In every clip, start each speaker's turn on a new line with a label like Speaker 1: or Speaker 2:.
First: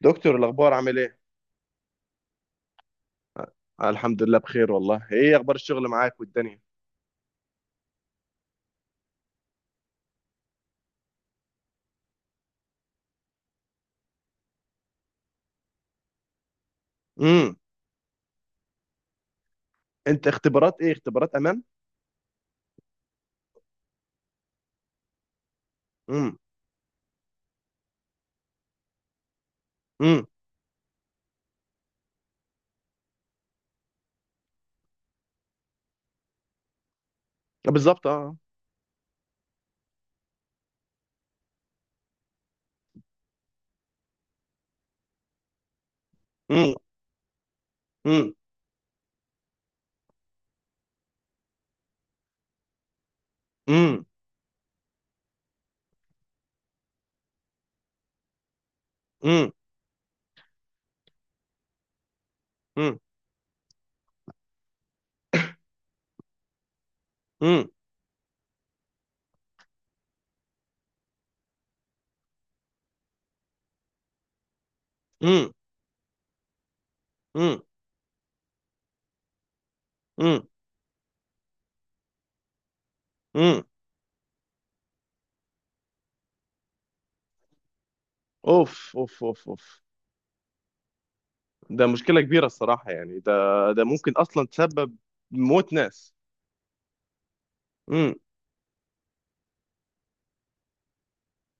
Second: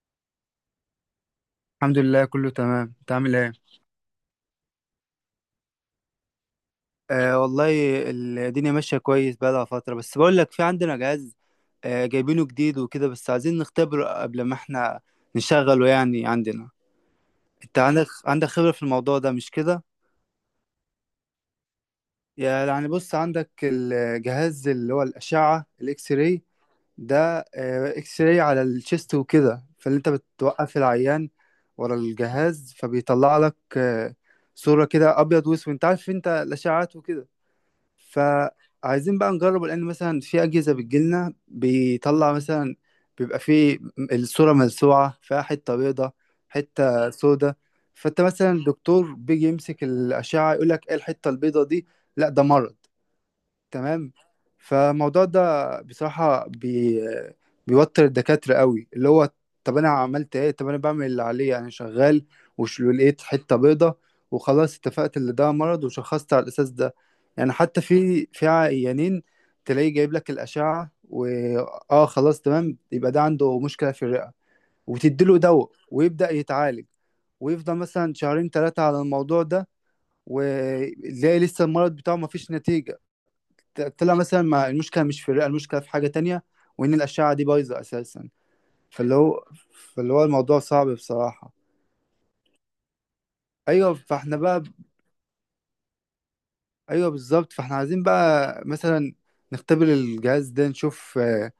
Speaker 1: دكتور، الاخبار عامل ايه؟
Speaker 2: الحمد لله كله تمام، انت عامل ايه؟
Speaker 1: آه، الحمد لله بخير والله. ايه اخبار الشغل معاك والدنيا؟
Speaker 2: والله الدنيا ماشيه كويس بقالها فتره، بس بقول لك في عندنا جهاز. جايبينه جديد وكده، بس عايزين نختبره قبل ما احنا نشغله. يعني عندنا
Speaker 1: امم.
Speaker 2: انت عندك خبره في الموضوع ده مش كده؟
Speaker 1: انت اختبارات ايه؟ اختبارات امان.
Speaker 2: يعني بص، عندك الجهاز اللي هو الاشعه الاكس
Speaker 1: امم.
Speaker 2: راي ده. اكس راي على الشيست وكده، فاللي انت
Speaker 1: امم.
Speaker 2: بتوقف العيان ورا الجهاز فبيطلع لك صوره كده ابيض واسود. انت عارف، انت الاشعات وكده.
Speaker 1: آه، بالظبط، اه.
Speaker 2: فعايزين بقى نجرب، لان مثلا في اجهزه بتجيلنا بيطلع مثلا بيبقى فيه الصوره ملسوعه، فيها حته بيضه
Speaker 1: امم.
Speaker 2: حته سودة. فانت
Speaker 1: امم.
Speaker 2: مثلا الدكتور بيجي يمسك الاشعه يقول لك ايه الحته البيضه دي؟ لا، ده مرض.
Speaker 1: امم.
Speaker 2: تمام. فالموضوع ده بصراحة بيوتر الدكاترة قوي. اللي هو
Speaker 1: امم.
Speaker 2: طب أنا عملت إيه؟ طب أنا بعمل اللي عليا، أنا شغال وش
Speaker 1: امم.
Speaker 2: لقيت حتة بيضة وخلاص اتفقت اللي ده مرض وشخصت على الأساس ده. يعني
Speaker 1: امم.
Speaker 2: حتى في عيانين تلاقيه جايب لك الأشعة خلاص تمام، يبقى ده عنده مشكلة في الرئة وتديله
Speaker 1: امم.
Speaker 2: دواء ويبدأ يتعالج
Speaker 1: امم.
Speaker 2: ويفضل مثلا شهرين ثلاثة على الموضوع ده،
Speaker 1: امم.
Speaker 2: وتلاقي لسه المرض بتاعه مفيش نتيجة.
Speaker 1: أمم.
Speaker 2: طلع مثلا ما المشكله مش في الرئه، المشكله في حاجه تانية، وان الاشعه دي بايظه اساسا.
Speaker 1: اوف
Speaker 2: فاللي
Speaker 1: اوف اوف
Speaker 2: هو
Speaker 1: اوف.
Speaker 2: فاللي هو الموضوع صعب بصراحه.
Speaker 1: ده مشكلة كبيرة الصراحة، يعني ده ده
Speaker 2: ايوه
Speaker 1: ممكن
Speaker 2: فاحنا
Speaker 1: اصلا
Speaker 2: بقى
Speaker 1: تسبب موت ناس.
Speaker 2: ايوه بالظبط. فاحنا عايزين
Speaker 1: امم.
Speaker 2: بقى مثلا نختبر الجهاز ده، نشوف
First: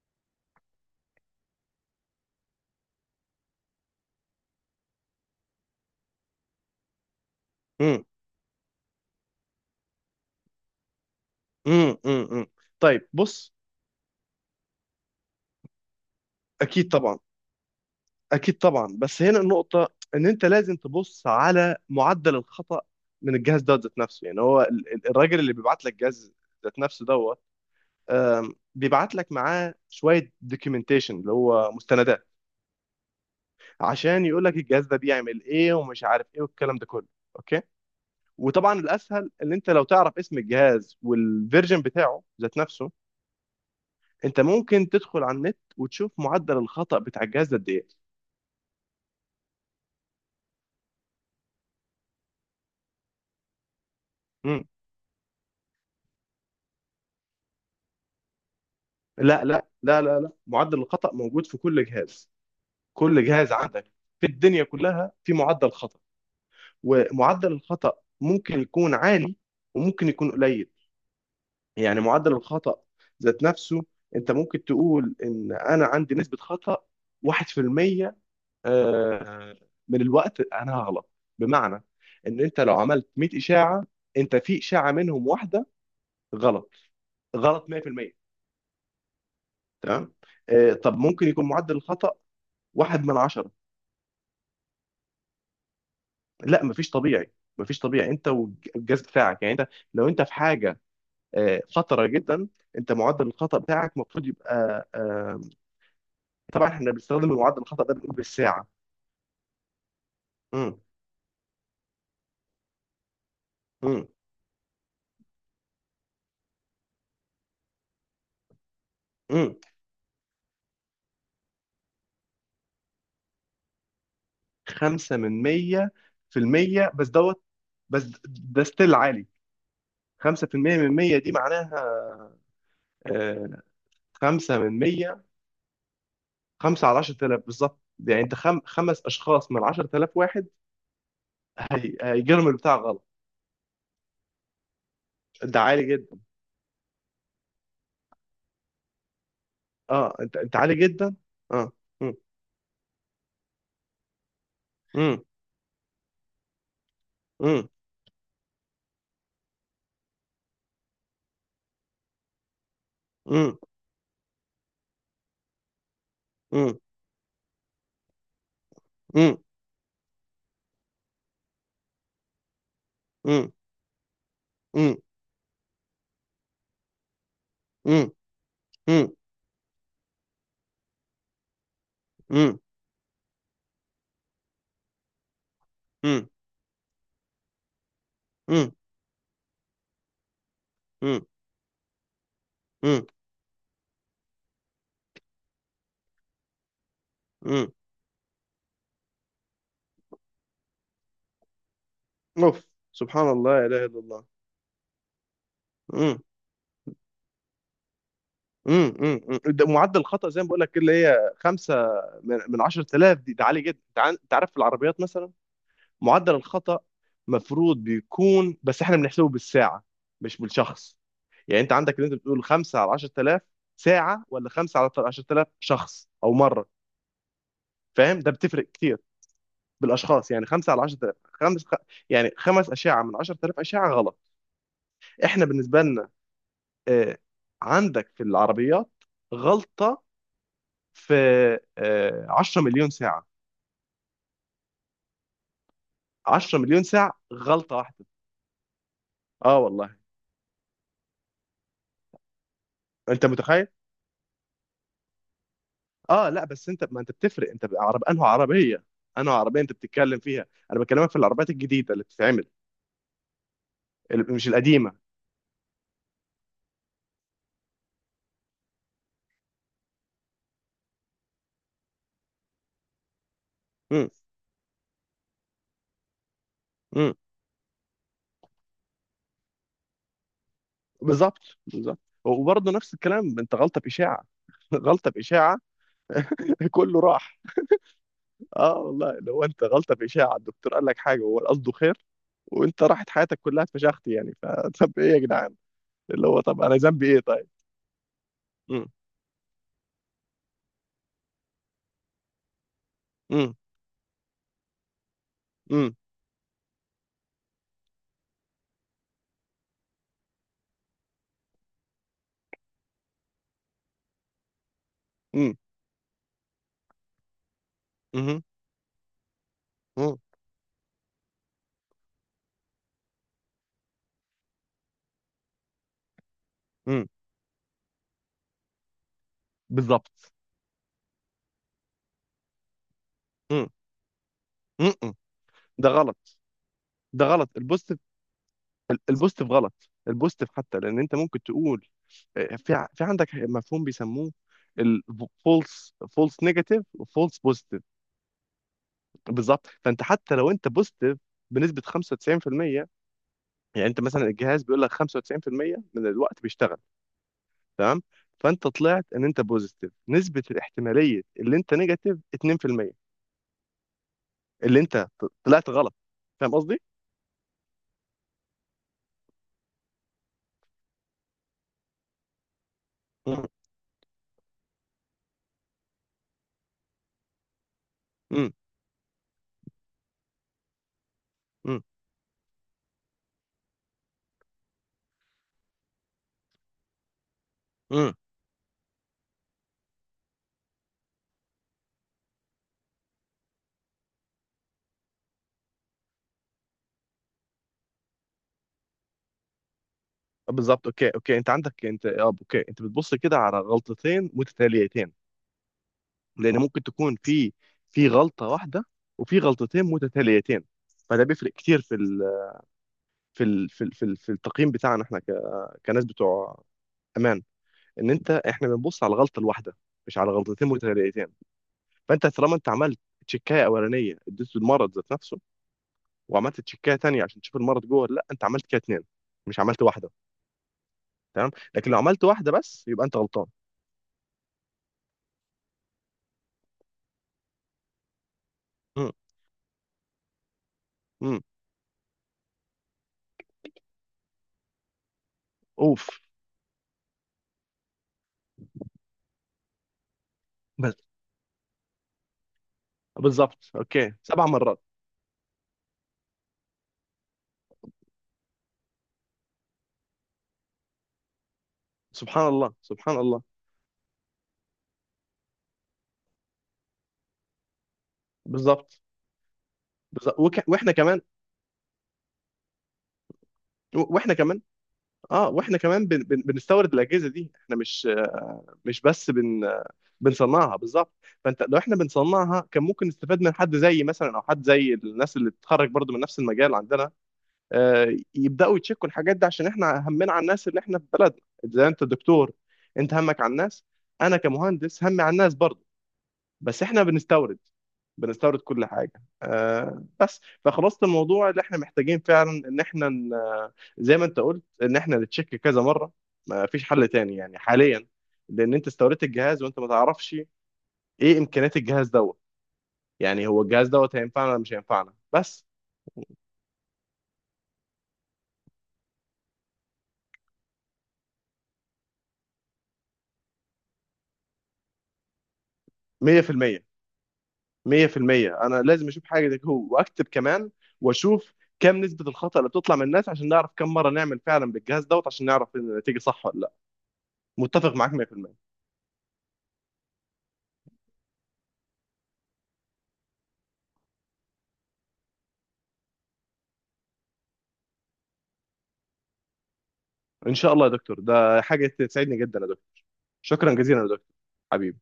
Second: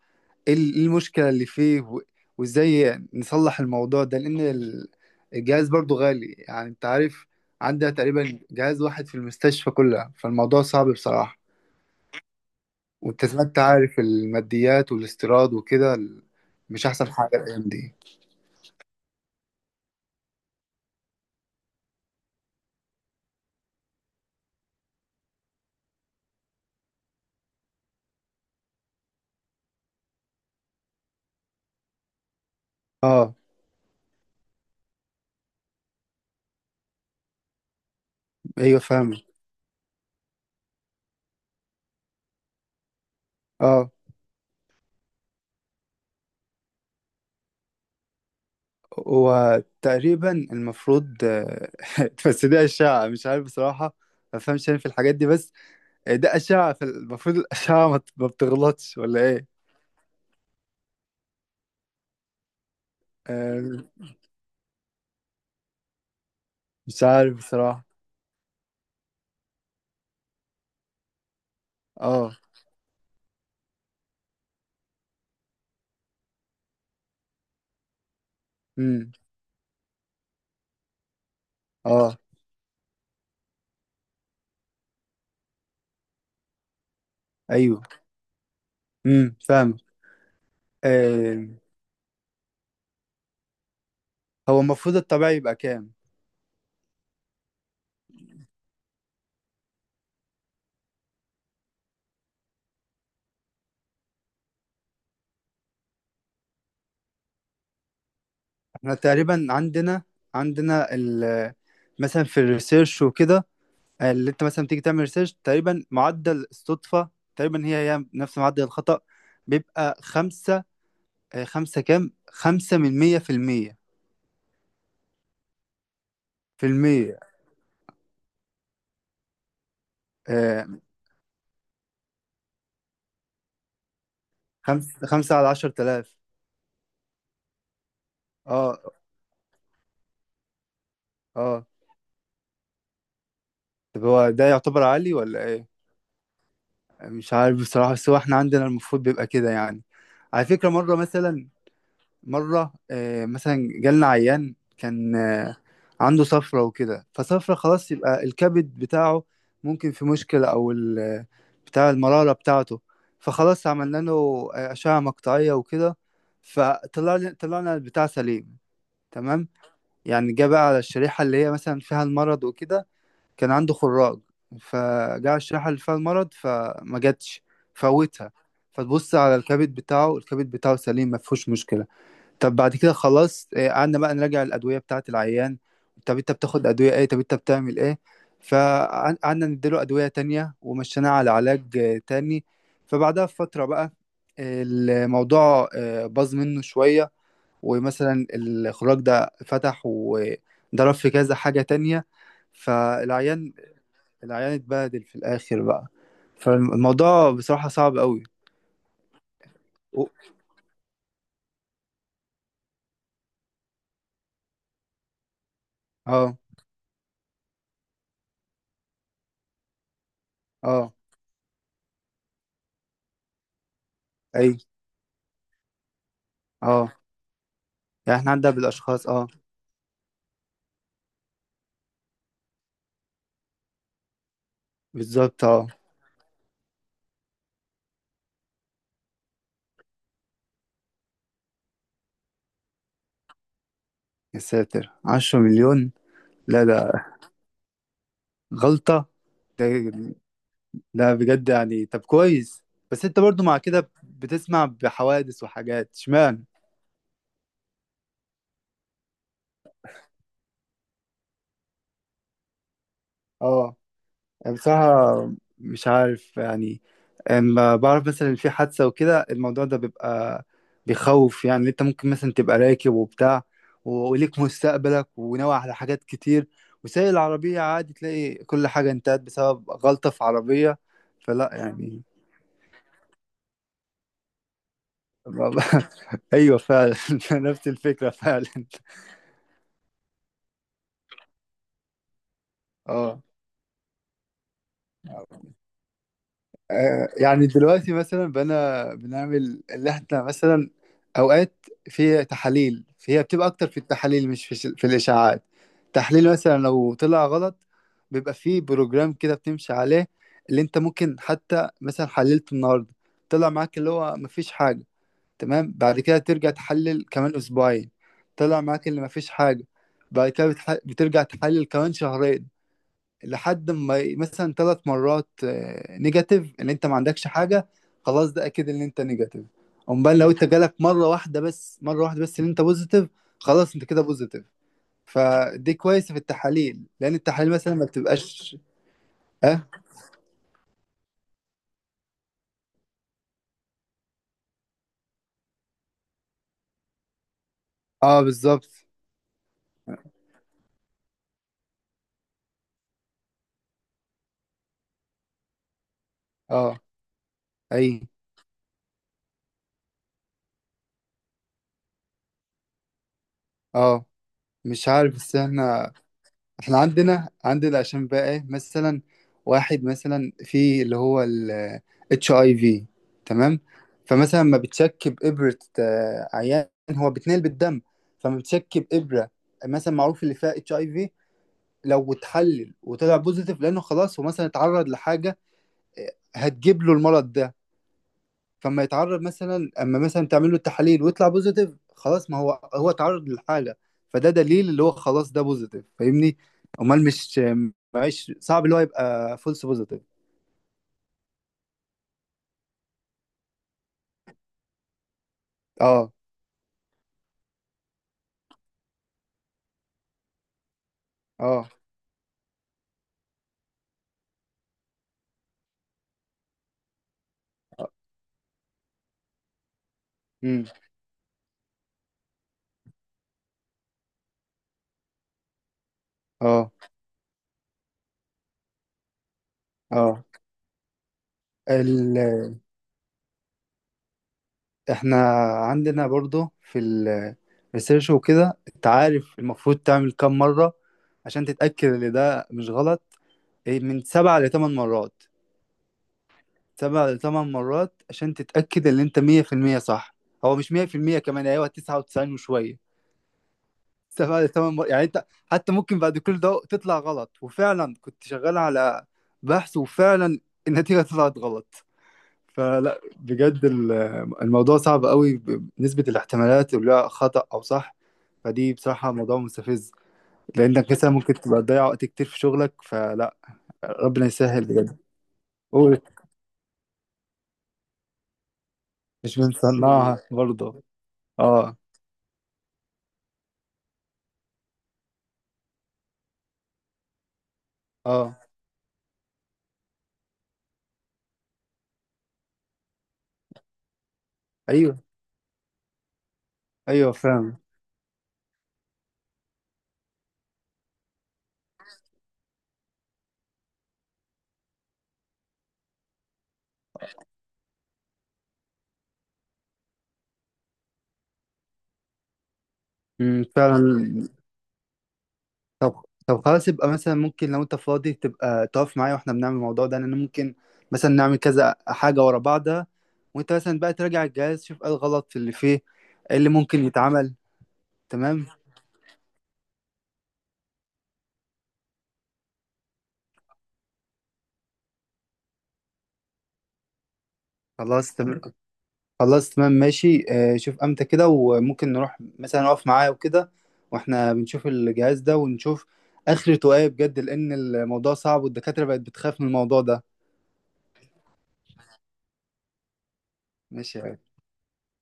Speaker 2: ايه إيه المشكله اللي فيه وازاي نصلح الموضوع ده. لان الجهاز برضو غالي، يعني انت عارف، عندها
Speaker 1: امم.
Speaker 2: تقريبا جهاز واحد في المستشفى كلها. فالموضوع صعب بصراحه.
Speaker 1: امم. امم. أمم. طيب
Speaker 2: وانت زي ما
Speaker 1: بص.
Speaker 2: انت عارف الماديات والاستيراد وكده، مش
Speaker 1: اكيد
Speaker 2: احسن
Speaker 1: طبعا.
Speaker 2: حاجه الايام دي.
Speaker 1: اكيد طبعا، بس هنا النقطه ان انت لازم تبص على معدل الخطا من الجهاز ده ذات نفسه. يعني هو ال- ال- الراجل اللي بيبعت لك جهاز ذات نفسه دوت، بيبعت لك معاه شويه دوكيومنتيشن اللي هو مستندات
Speaker 2: اه.
Speaker 1: عشان يقول لك الجهاز ده بيعمل ايه ومش عارف ايه والكلام ده كله. اوكي. وطبعا
Speaker 2: ايوه فاهمك.
Speaker 1: الاسهل ان انت لو تعرف اسم الجهاز والفيرجن بتاعه ذات نفسه،
Speaker 2: اه.
Speaker 1: انت ممكن تدخل على النت وتشوف معدل الخطا بتاع الجهاز ده قد ايه.
Speaker 2: وتقريبا المفروض بس دي أشعة، مش عارف بصراحة. ما بفهمش أنا في الحاجات دي، بس ده أشعة، فالمفروض الأشعة ما بتغلطش ولا
Speaker 1: لا
Speaker 2: إيه؟
Speaker 1: لا لا لا لا، معدل الخطأ موجود في كل جهاز، كل جهاز
Speaker 2: آه،
Speaker 1: عندك في الدنيا كلها في معدل خطأ.
Speaker 2: مش عارف
Speaker 1: ومعدل
Speaker 2: بصراحة.
Speaker 1: الخطأ ممكن يكون عالي وممكن يكون قليل. يعني معدل
Speaker 2: اه.
Speaker 1: الخطأ ذات نفسه، انت ممكن تقول ان انا عندي نسبة خطأ 1%،
Speaker 2: امم.
Speaker 1: آه، من الوقت انا هغلط. بمعنى
Speaker 2: اه.
Speaker 1: ان انت لو عملت 100 إشاعة، انت في إشاعة منهم واحدة غلط. غلط
Speaker 2: أيوه.
Speaker 1: 100%.
Speaker 2: فاهم.
Speaker 1: تمام. طب ممكن يكون
Speaker 2: آه،
Speaker 1: معدل الخطأ واحد من عشرة.
Speaker 2: هو المفروض الطبيعي يبقى كام؟
Speaker 1: لا مفيش طبيعي، مفيش طبيعي انت والجهاز بتاعك. يعني انت لو انت في حاجه خطره جدا، انت معدل الخطا بتاعك المفروض يبقى طبعا احنا بنستخدم معدل الخطا ده بنقول بالساعه.
Speaker 2: احنا تقريبا عندنا،
Speaker 1: امم.
Speaker 2: عندنا ال مثلا في الريسيرش وكده،
Speaker 1: امم.
Speaker 2: اللي انت مثلا بتيجي تعمل ريسيرش تقريبا معدل الصدفة تقريبا هي هي نفس معدل الخطأ.
Speaker 1: امم.
Speaker 2: بيبقى خمسة. خمسة كام، خمسة من مية في المية.
Speaker 1: 5 من 100 في
Speaker 2: في
Speaker 1: المية بس
Speaker 2: المية.
Speaker 1: دوت. بس ده ستيل عالي.
Speaker 2: آه،
Speaker 1: 5% من 100 دي معناها آه، 5 من
Speaker 2: خمسة،
Speaker 1: 100.
Speaker 2: خمسة على 10,000.
Speaker 1: 5 على 10,000 بالظبط. يعني انت خم...
Speaker 2: اه.
Speaker 1: خمس اشخاص من 10,000 واحد
Speaker 2: اه.
Speaker 1: هي... هيجيلهم البتاع غلط.
Speaker 2: طب هو ده يعتبر عالي ولا
Speaker 1: ده
Speaker 2: ايه؟
Speaker 1: عالي جدا.
Speaker 2: مش عارف بصراحة، بس هو احنا عندنا المفروض بيبقى كده يعني.
Speaker 1: اه، انت
Speaker 2: على
Speaker 1: انت
Speaker 2: فكرة،
Speaker 1: عالي
Speaker 2: مرة
Speaker 1: جدا.
Speaker 2: مثلا،
Speaker 1: اه. مم.
Speaker 2: مرة مثلا جالنا عيان كان
Speaker 1: مم.
Speaker 2: عنده صفرة وكده، فصفرة
Speaker 1: مم.
Speaker 2: خلاص يبقى الكبد بتاعه ممكن في مشكلة، أو بتاع المرارة بتاعته.
Speaker 1: مم.
Speaker 2: فخلاص عملنا له أشعة مقطعية وكده، فطلع طلعنا البتاع سليم.
Speaker 1: مم.
Speaker 2: تمام. يعني جه بقى على الشريحة اللي هي مثلا فيها المرض وكده. كان
Speaker 1: مم.
Speaker 2: عنده خراج،
Speaker 1: مم.
Speaker 2: فجاء الشريحة اللي فيها المرض فما جاتش،
Speaker 1: مم.
Speaker 2: فوتها.
Speaker 1: مم.
Speaker 2: فتبص على الكبد بتاعه، الكبد بتاعه سليم ما فيهوش مشكلة.
Speaker 1: مم.
Speaker 2: طب
Speaker 1: مم.
Speaker 2: بعد كده خلاص قعدنا بقى نراجع الأدوية بتاعة العيان. طب
Speaker 1: مم.
Speaker 2: أنت بتاخد أدوية إيه؟ طب أنت بتعمل إيه؟
Speaker 1: مم.
Speaker 2: فقعدنا نديله أدوية تانية ومشيناه
Speaker 1: مم.
Speaker 2: على علاج تاني.
Speaker 1: مم.
Speaker 2: فبعدها بفترة بقى الموضوع باظ منه شوية،
Speaker 1: مم.
Speaker 2: ومثلا الخراج ده فتح وضرب في كذا حاجة تانية.
Speaker 1: اوف. سبحان
Speaker 2: فالعيان،
Speaker 1: الله لا اله الا الله.
Speaker 2: العيان اتبهدل في الآخر بقى.
Speaker 1: مم.
Speaker 2: فالموضوع بصراحة صعب قوي.
Speaker 1: مم. مم. مم. ده معدل
Speaker 2: و-
Speaker 1: الخطأ زي ما بقول لك كده اللي هي 5 من من 10,000 دي، ده عالي جدا. انت عن- أنت عارف في العربيات مثلا معدل
Speaker 2: اه.
Speaker 1: الخطأ مفروض بيكون، بس احنا بنحسبه بالساعة مش
Speaker 2: اه.
Speaker 1: بالشخص. يعني انت عندك، اللي انت بتقول 5 على 10,000 ساعه ولا
Speaker 2: اي.
Speaker 1: 5 على 10,000 شخص او مره؟
Speaker 2: اه.
Speaker 1: فاهم،
Speaker 2: يعني
Speaker 1: ده
Speaker 2: احنا عندنا
Speaker 1: بتفرق كتير.
Speaker 2: بالأشخاص، اه
Speaker 1: بالاشخاص. يعني 5 على 10,000 خمس خ... يعني خمس اشعه من 10,000 اشعه غلط. احنا
Speaker 2: بالظبط. اه
Speaker 1: بالنسبه لنا آه، عندك في العربيات غلطه في 10 مليون ساعه.
Speaker 2: يا ساتر، 10 مليون!
Speaker 1: 10
Speaker 2: لا
Speaker 1: مليون
Speaker 2: ده
Speaker 1: ساعه غلطه واحده.
Speaker 2: غلطة
Speaker 1: اه
Speaker 2: ده.
Speaker 1: والله.
Speaker 2: لا بجد يعني، طب كويس. بس انت
Speaker 1: انت
Speaker 2: برضو مع
Speaker 1: متخيل؟
Speaker 2: كده بتسمع بحوادث وحاجات،
Speaker 1: اه، لا
Speaker 2: اشمعنى؟
Speaker 1: بس انت، ما انت بتفرق. انت عرب انه عربيه. انه عربيه انت بتتكلم فيها، انا بكلمك في العربيات الجديده اللي بتتعمل،
Speaker 2: اه.
Speaker 1: اللي- مش
Speaker 2: يعني
Speaker 1: القديمه.
Speaker 2: بصراحة مش عارف يعني، اما بعرف مثلا في حادثة وكده الموضوع ده بيبقى بيخوف. يعني انت ممكن مثلا تبقى راكب وبتاع وليك مستقبلك وناوي على حاجات كتير وسايق
Speaker 1: مم.
Speaker 2: العربية عادي، تلاقي كل حاجة انتهت بسبب غلطة في عربية.
Speaker 1: بالظبط
Speaker 2: فلا
Speaker 1: بالظبط.
Speaker 2: يعني.
Speaker 1: وبرضه نفس الكلام، انت غلطه باشاعه غلطه
Speaker 2: والله-
Speaker 1: باشاعه
Speaker 2: ايوه فعلا
Speaker 1: كله راح.
Speaker 2: نفس الفكره فعلا.
Speaker 1: اه والله، لو انت غلطه باشاعه الدكتور قال لك حاجه وهو قصده خير وانت راحت
Speaker 2: اه.
Speaker 1: حياتك كلها اتفشخت. يعني فطب ايه يا جدعان؟ اللي هو طب انا ذنبي ايه
Speaker 2: يعني
Speaker 1: طيب؟
Speaker 2: دلوقتي مثلا
Speaker 1: مم.
Speaker 2: بنعمل اللي احنا مثلا اوقات في تحاليل، فهي بتبقى
Speaker 1: مم.
Speaker 2: اكتر في التحاليل مش في الاشاعات.
Speaker 1: مم.
Speaker 2: تحليل مثلا لو طلع غلط بيبقى فيه بروجرام كده بتمشي عليه، اللي انت ممكن حتى مثلا حللت النهارده طلع معاك اللي هو مفيش حاجه.
Speaker 1: مم.
Speaker 2: تمام. بعد كده ترجع تحلل كمان اسبوعين،
Speaker 1: مم.
Speaker 2: طلع معاك اللي مفيش حاجه.
Speaker 1: مم.
Speaker 2: بعد كده بترجع تحلل كمان شهرين، لحد ما مثلا 3 مرات نيجاتيف ان انت ما
Speaker 1: مم.
Speaker 2: عندكش حاجه. خلاص، ده اكيد ان انت نيجاتيف.
Speaker 1: بالظبط.
Speaker 2: امال لو انت جالك مره واحده بس، مره واحده بس ان انت بوزيتيف،
Speaker 1: مم.
Speaker 2: خلاص انت كده بوزيتيف.
Speaker 1: مم. مم.
Speaker 2: فدي
Speaker 1: ده
Speaker 2: كويسه
Speaker 1: غلط.
Speaker 2: في التحاليل، لان
Speaker 1: ده غلط
Speaker 2: التحاليل مثلا ما
Speaker 1: البوستيف.
Speaker 2: بتبقاش.
Speaker 1: البوستيف
Speaker 2: اه.
Speaker 1: غلط. البوستيف، حتى لان انت ممكن تقول في ع- في عندك مفهوم بيسموه الفولس، فولس نيجاتيف وفولس بوزيتيف.
Speaker 2: اه بالظبط.
Speaker 1: بالظبط. فانت حتى لو انت بوزيتيف بنسبه 95%، يعني انت مثلا الجهاز بيقول لك 95% من الوقت بيشتغل.
Speaker 2: اه.
Speaker 1: تمام.
Speaker 2: اي.
Speaker 1: فانت طلعت ان انت بوزيتيف، نسبه الاحتماليه اللي انت نيجاتيف 2%،
Speaker 2: اه.
Speaker 1: اللي
Speaker 2: مش
Speaker 1: انت
Speaker 2: عارف،
Speaker 1: ط-
Speaker 2: بس
Speaker 1: طلعت
Speaker 2: احنا،
Speaker 1: غلط. فاهم قصدي؟
Speaker 2: احنا عندنا عشان بقى ايه، مثلا واحد مثلا في اللي هو ال اتش اي في.
Speaker 1: مم.
Speaker 2: تمام. فمثلا ما بتشك بإبرة عيان هو بيتنقل بالدم، فما
Speaker 1: مم.
Speaker 2: بتشك بإبرة مثلا معروف اللي فيها اتش اي في،
Speaker 1: مم.
Speaker 2: لو اتحلل وطلع بوزيتيف لانه خلاص هو مثلا اتعرض لحاجة هتجيب له المرض ده.
Speaker 1: مم.
Speaker 2: فما يتعرض مثلا اما مثلا تعمل له التحاليل ويطلع بوزيتيف، خلاص ما هو هو اتعرض للحاله. فده دليل اللي هو خلاص ده بوزيتيف، فاهمني؟ امال مش معيش صعب اللي هو يبقى فولس بوزيتيف.
Speaker 1: بالظبط. اوكي اوكي. انت عندك، انت، اه، اوكي. انت بتبص كده على غلطتين متتاليتين.
Speaker 2: اه.
Speaker 1: لان ممكن تكون في في غلطه واحده وفي غلطتين متتاليتين، فده بيفرق
Speaker 2: اه.
Speaker 1: كتير في ال في ال في ال في، ال في التقييم بتاعنا احنا ك- كناس بتوع امان. ان انت، احنا بنبص على الغلطه الواحده مش على
Speaker 2: امم.
Speaker 1: غلطتين متتاليتين. فانت طالما انت عملت تشيكايه اولانيه اديته المرض ذات نفسه وعملت
Speaker 2: اه.
Speaker 1: تشيكايه تانيه عشان تشوف المرض جوه ولا لا، انت عملت كده اتنين مش عملت واحده.
Speaker 2: اه.
Speaker 1: تمام. لكن لو
Speaker 2: ال...
Speaker 1: عملت واحده بس يبقى انت غلطان.
Speaker 2: احنا عندنا برضو في الريسيرش وكده انت
Speaker 1: امم.
Speaker 2: عارف المفروض تعمل كام مره
Speaker 1: امم.
Speaker 2: عشان تتاكد ان ده مش غلط؟ إيه، من 7 لـ8 مرات.
Speaker 1: اوف.
Speaker 2: 7 لـ8 مرات عشان تتأكد ان انت 100% صح. هو مش
Speaker 1: بس.
Speaker 2: 100% كمان، ايوه 99 وشوية.
Speaker 1: بالظبط اوكي
Speaker 2: سبع
Speaker 1: سبع
Speaker 2: لثمان
Speaker 1: مرات.
Speaker 2: مرات يعني انت حتى ممكن بعد كل ده تطلع غلط، وفعلا كنت شغال على بحث وفعلا النتيجة طلعت غلط.
Speaker 1: سبحان الله
Speaker 2: فلا
Speaker 1: سبحان الله.
Speaker 2: بجد الموضوع صعب قوي بنسبة الاحتمالات اللي هو خطأ او صح. فدي
Speaker 1: بالظبط.
Speaker 2: بصراحة موضوع مستفز،
Speaker 1: بالظبط وك...
Speaker 2: لأنك
Speaker 1: واحنا
Speaker 2: مثلا
Speaker 1: كمان.
Speaker 2: ممكن تبقى تضيع وقت كتير في شغلك. فلا، ربنا
Speaker 1: واحنا كمان.
Speaker 2: يسهل بجد.
Speaker 1: اه واحنا
Speaker 2: قول.
Speaker 1: كمان بن... بن... بنستورد الاجهزه دي. احنا مش مش بس
Speaker 2: مش
Speaker 1: بن
Speaker 2: بنصنعها
Speaker 1: بنصنعها.
Speaker 2: برضه.
Speaker 1: بالظبط. فانت
Speaker 2: اه.
Speaker 1: لو احنا بنصنعها كان ممكن نستفاد من حد زي مثلا، او حد زي الناس اللي بتتخرج برضو من نفس المجال عندنا،
Speaker 2: اه.
Speaker 1: يبداوا يتشكوا الحاجات دي عشان احنا همنا على الناس اللي احنا في بلدنا. زي انت دكتور، انت همك على الناس، انا
Speaker 2: ايوه.
Speaker 1: كمهندس همي على الناس برضو، بس احنا
Speaker 2: ايوه فعلا.
Speaker 1: بنستورد. بنستورد كل حاجه. آه بس، فخلاصه الموضوع اللي احنا محتاجين فعلا ان احنا ن- زي ما انت قلت ان احنا نتشيك كذا مره. ما فيش حل تاني يعني حاليا. لان انت استوردت الجهاز وانت ما تعرفش ايه امكانيات الجهاز دوت.
Speaker 2: أمم،
Speaker 1: يعني هو الجهاز دوت
Speaker 2: فعلا.
Speaker 1: هينفعنا ولا مش هينفعنا بس؟
Speaker 2: طب طب خلاص، يبقى مثلا ممكن لو انت فاضي تبقى تقف معايا واحنا بنعمل الموضوع ده، لان ممكن مثلا نعمل كذا حاجه ورا بعضها، وانت مثلا بقى تراجع الجهاز شوف ايه الغلط في اللي فيه، ايه اللي
Speaker 1: 100%.
Speaker 2: ممكن يتعمل. تمام.
Speaker 1: 100% انا لازم اشوف حاجه زي كده واكتب كمان. واشوف كم نسبه الخطا اللي بتطلع من الناس عشان نعرف كم مره نعمل فعلا بالجهاز دوت عشان نعرف ان النتيجه صح ولا لا. متفق معاك
Speaker 2: خلاص تمام.
Speaker 1: 100%.
Speaker 2: خلاص تمام ماشي، شوف امتى كده وممكن نروح مثلا نقف معايا وكده، واحنا بنشوف الجهاز ده ونشوف اخرته ايه بجد، لان الموضوع صعب والدكاتره بقت بتخاف من الموضوع ده.
Speaker 1: ان شاء الله يا دكتور، ده حاجه تسعدني جدا يا دكتور. شكرا جزيلا يا
Speaker 2: ماشي.
Speaker 1: دكتور حبيبي.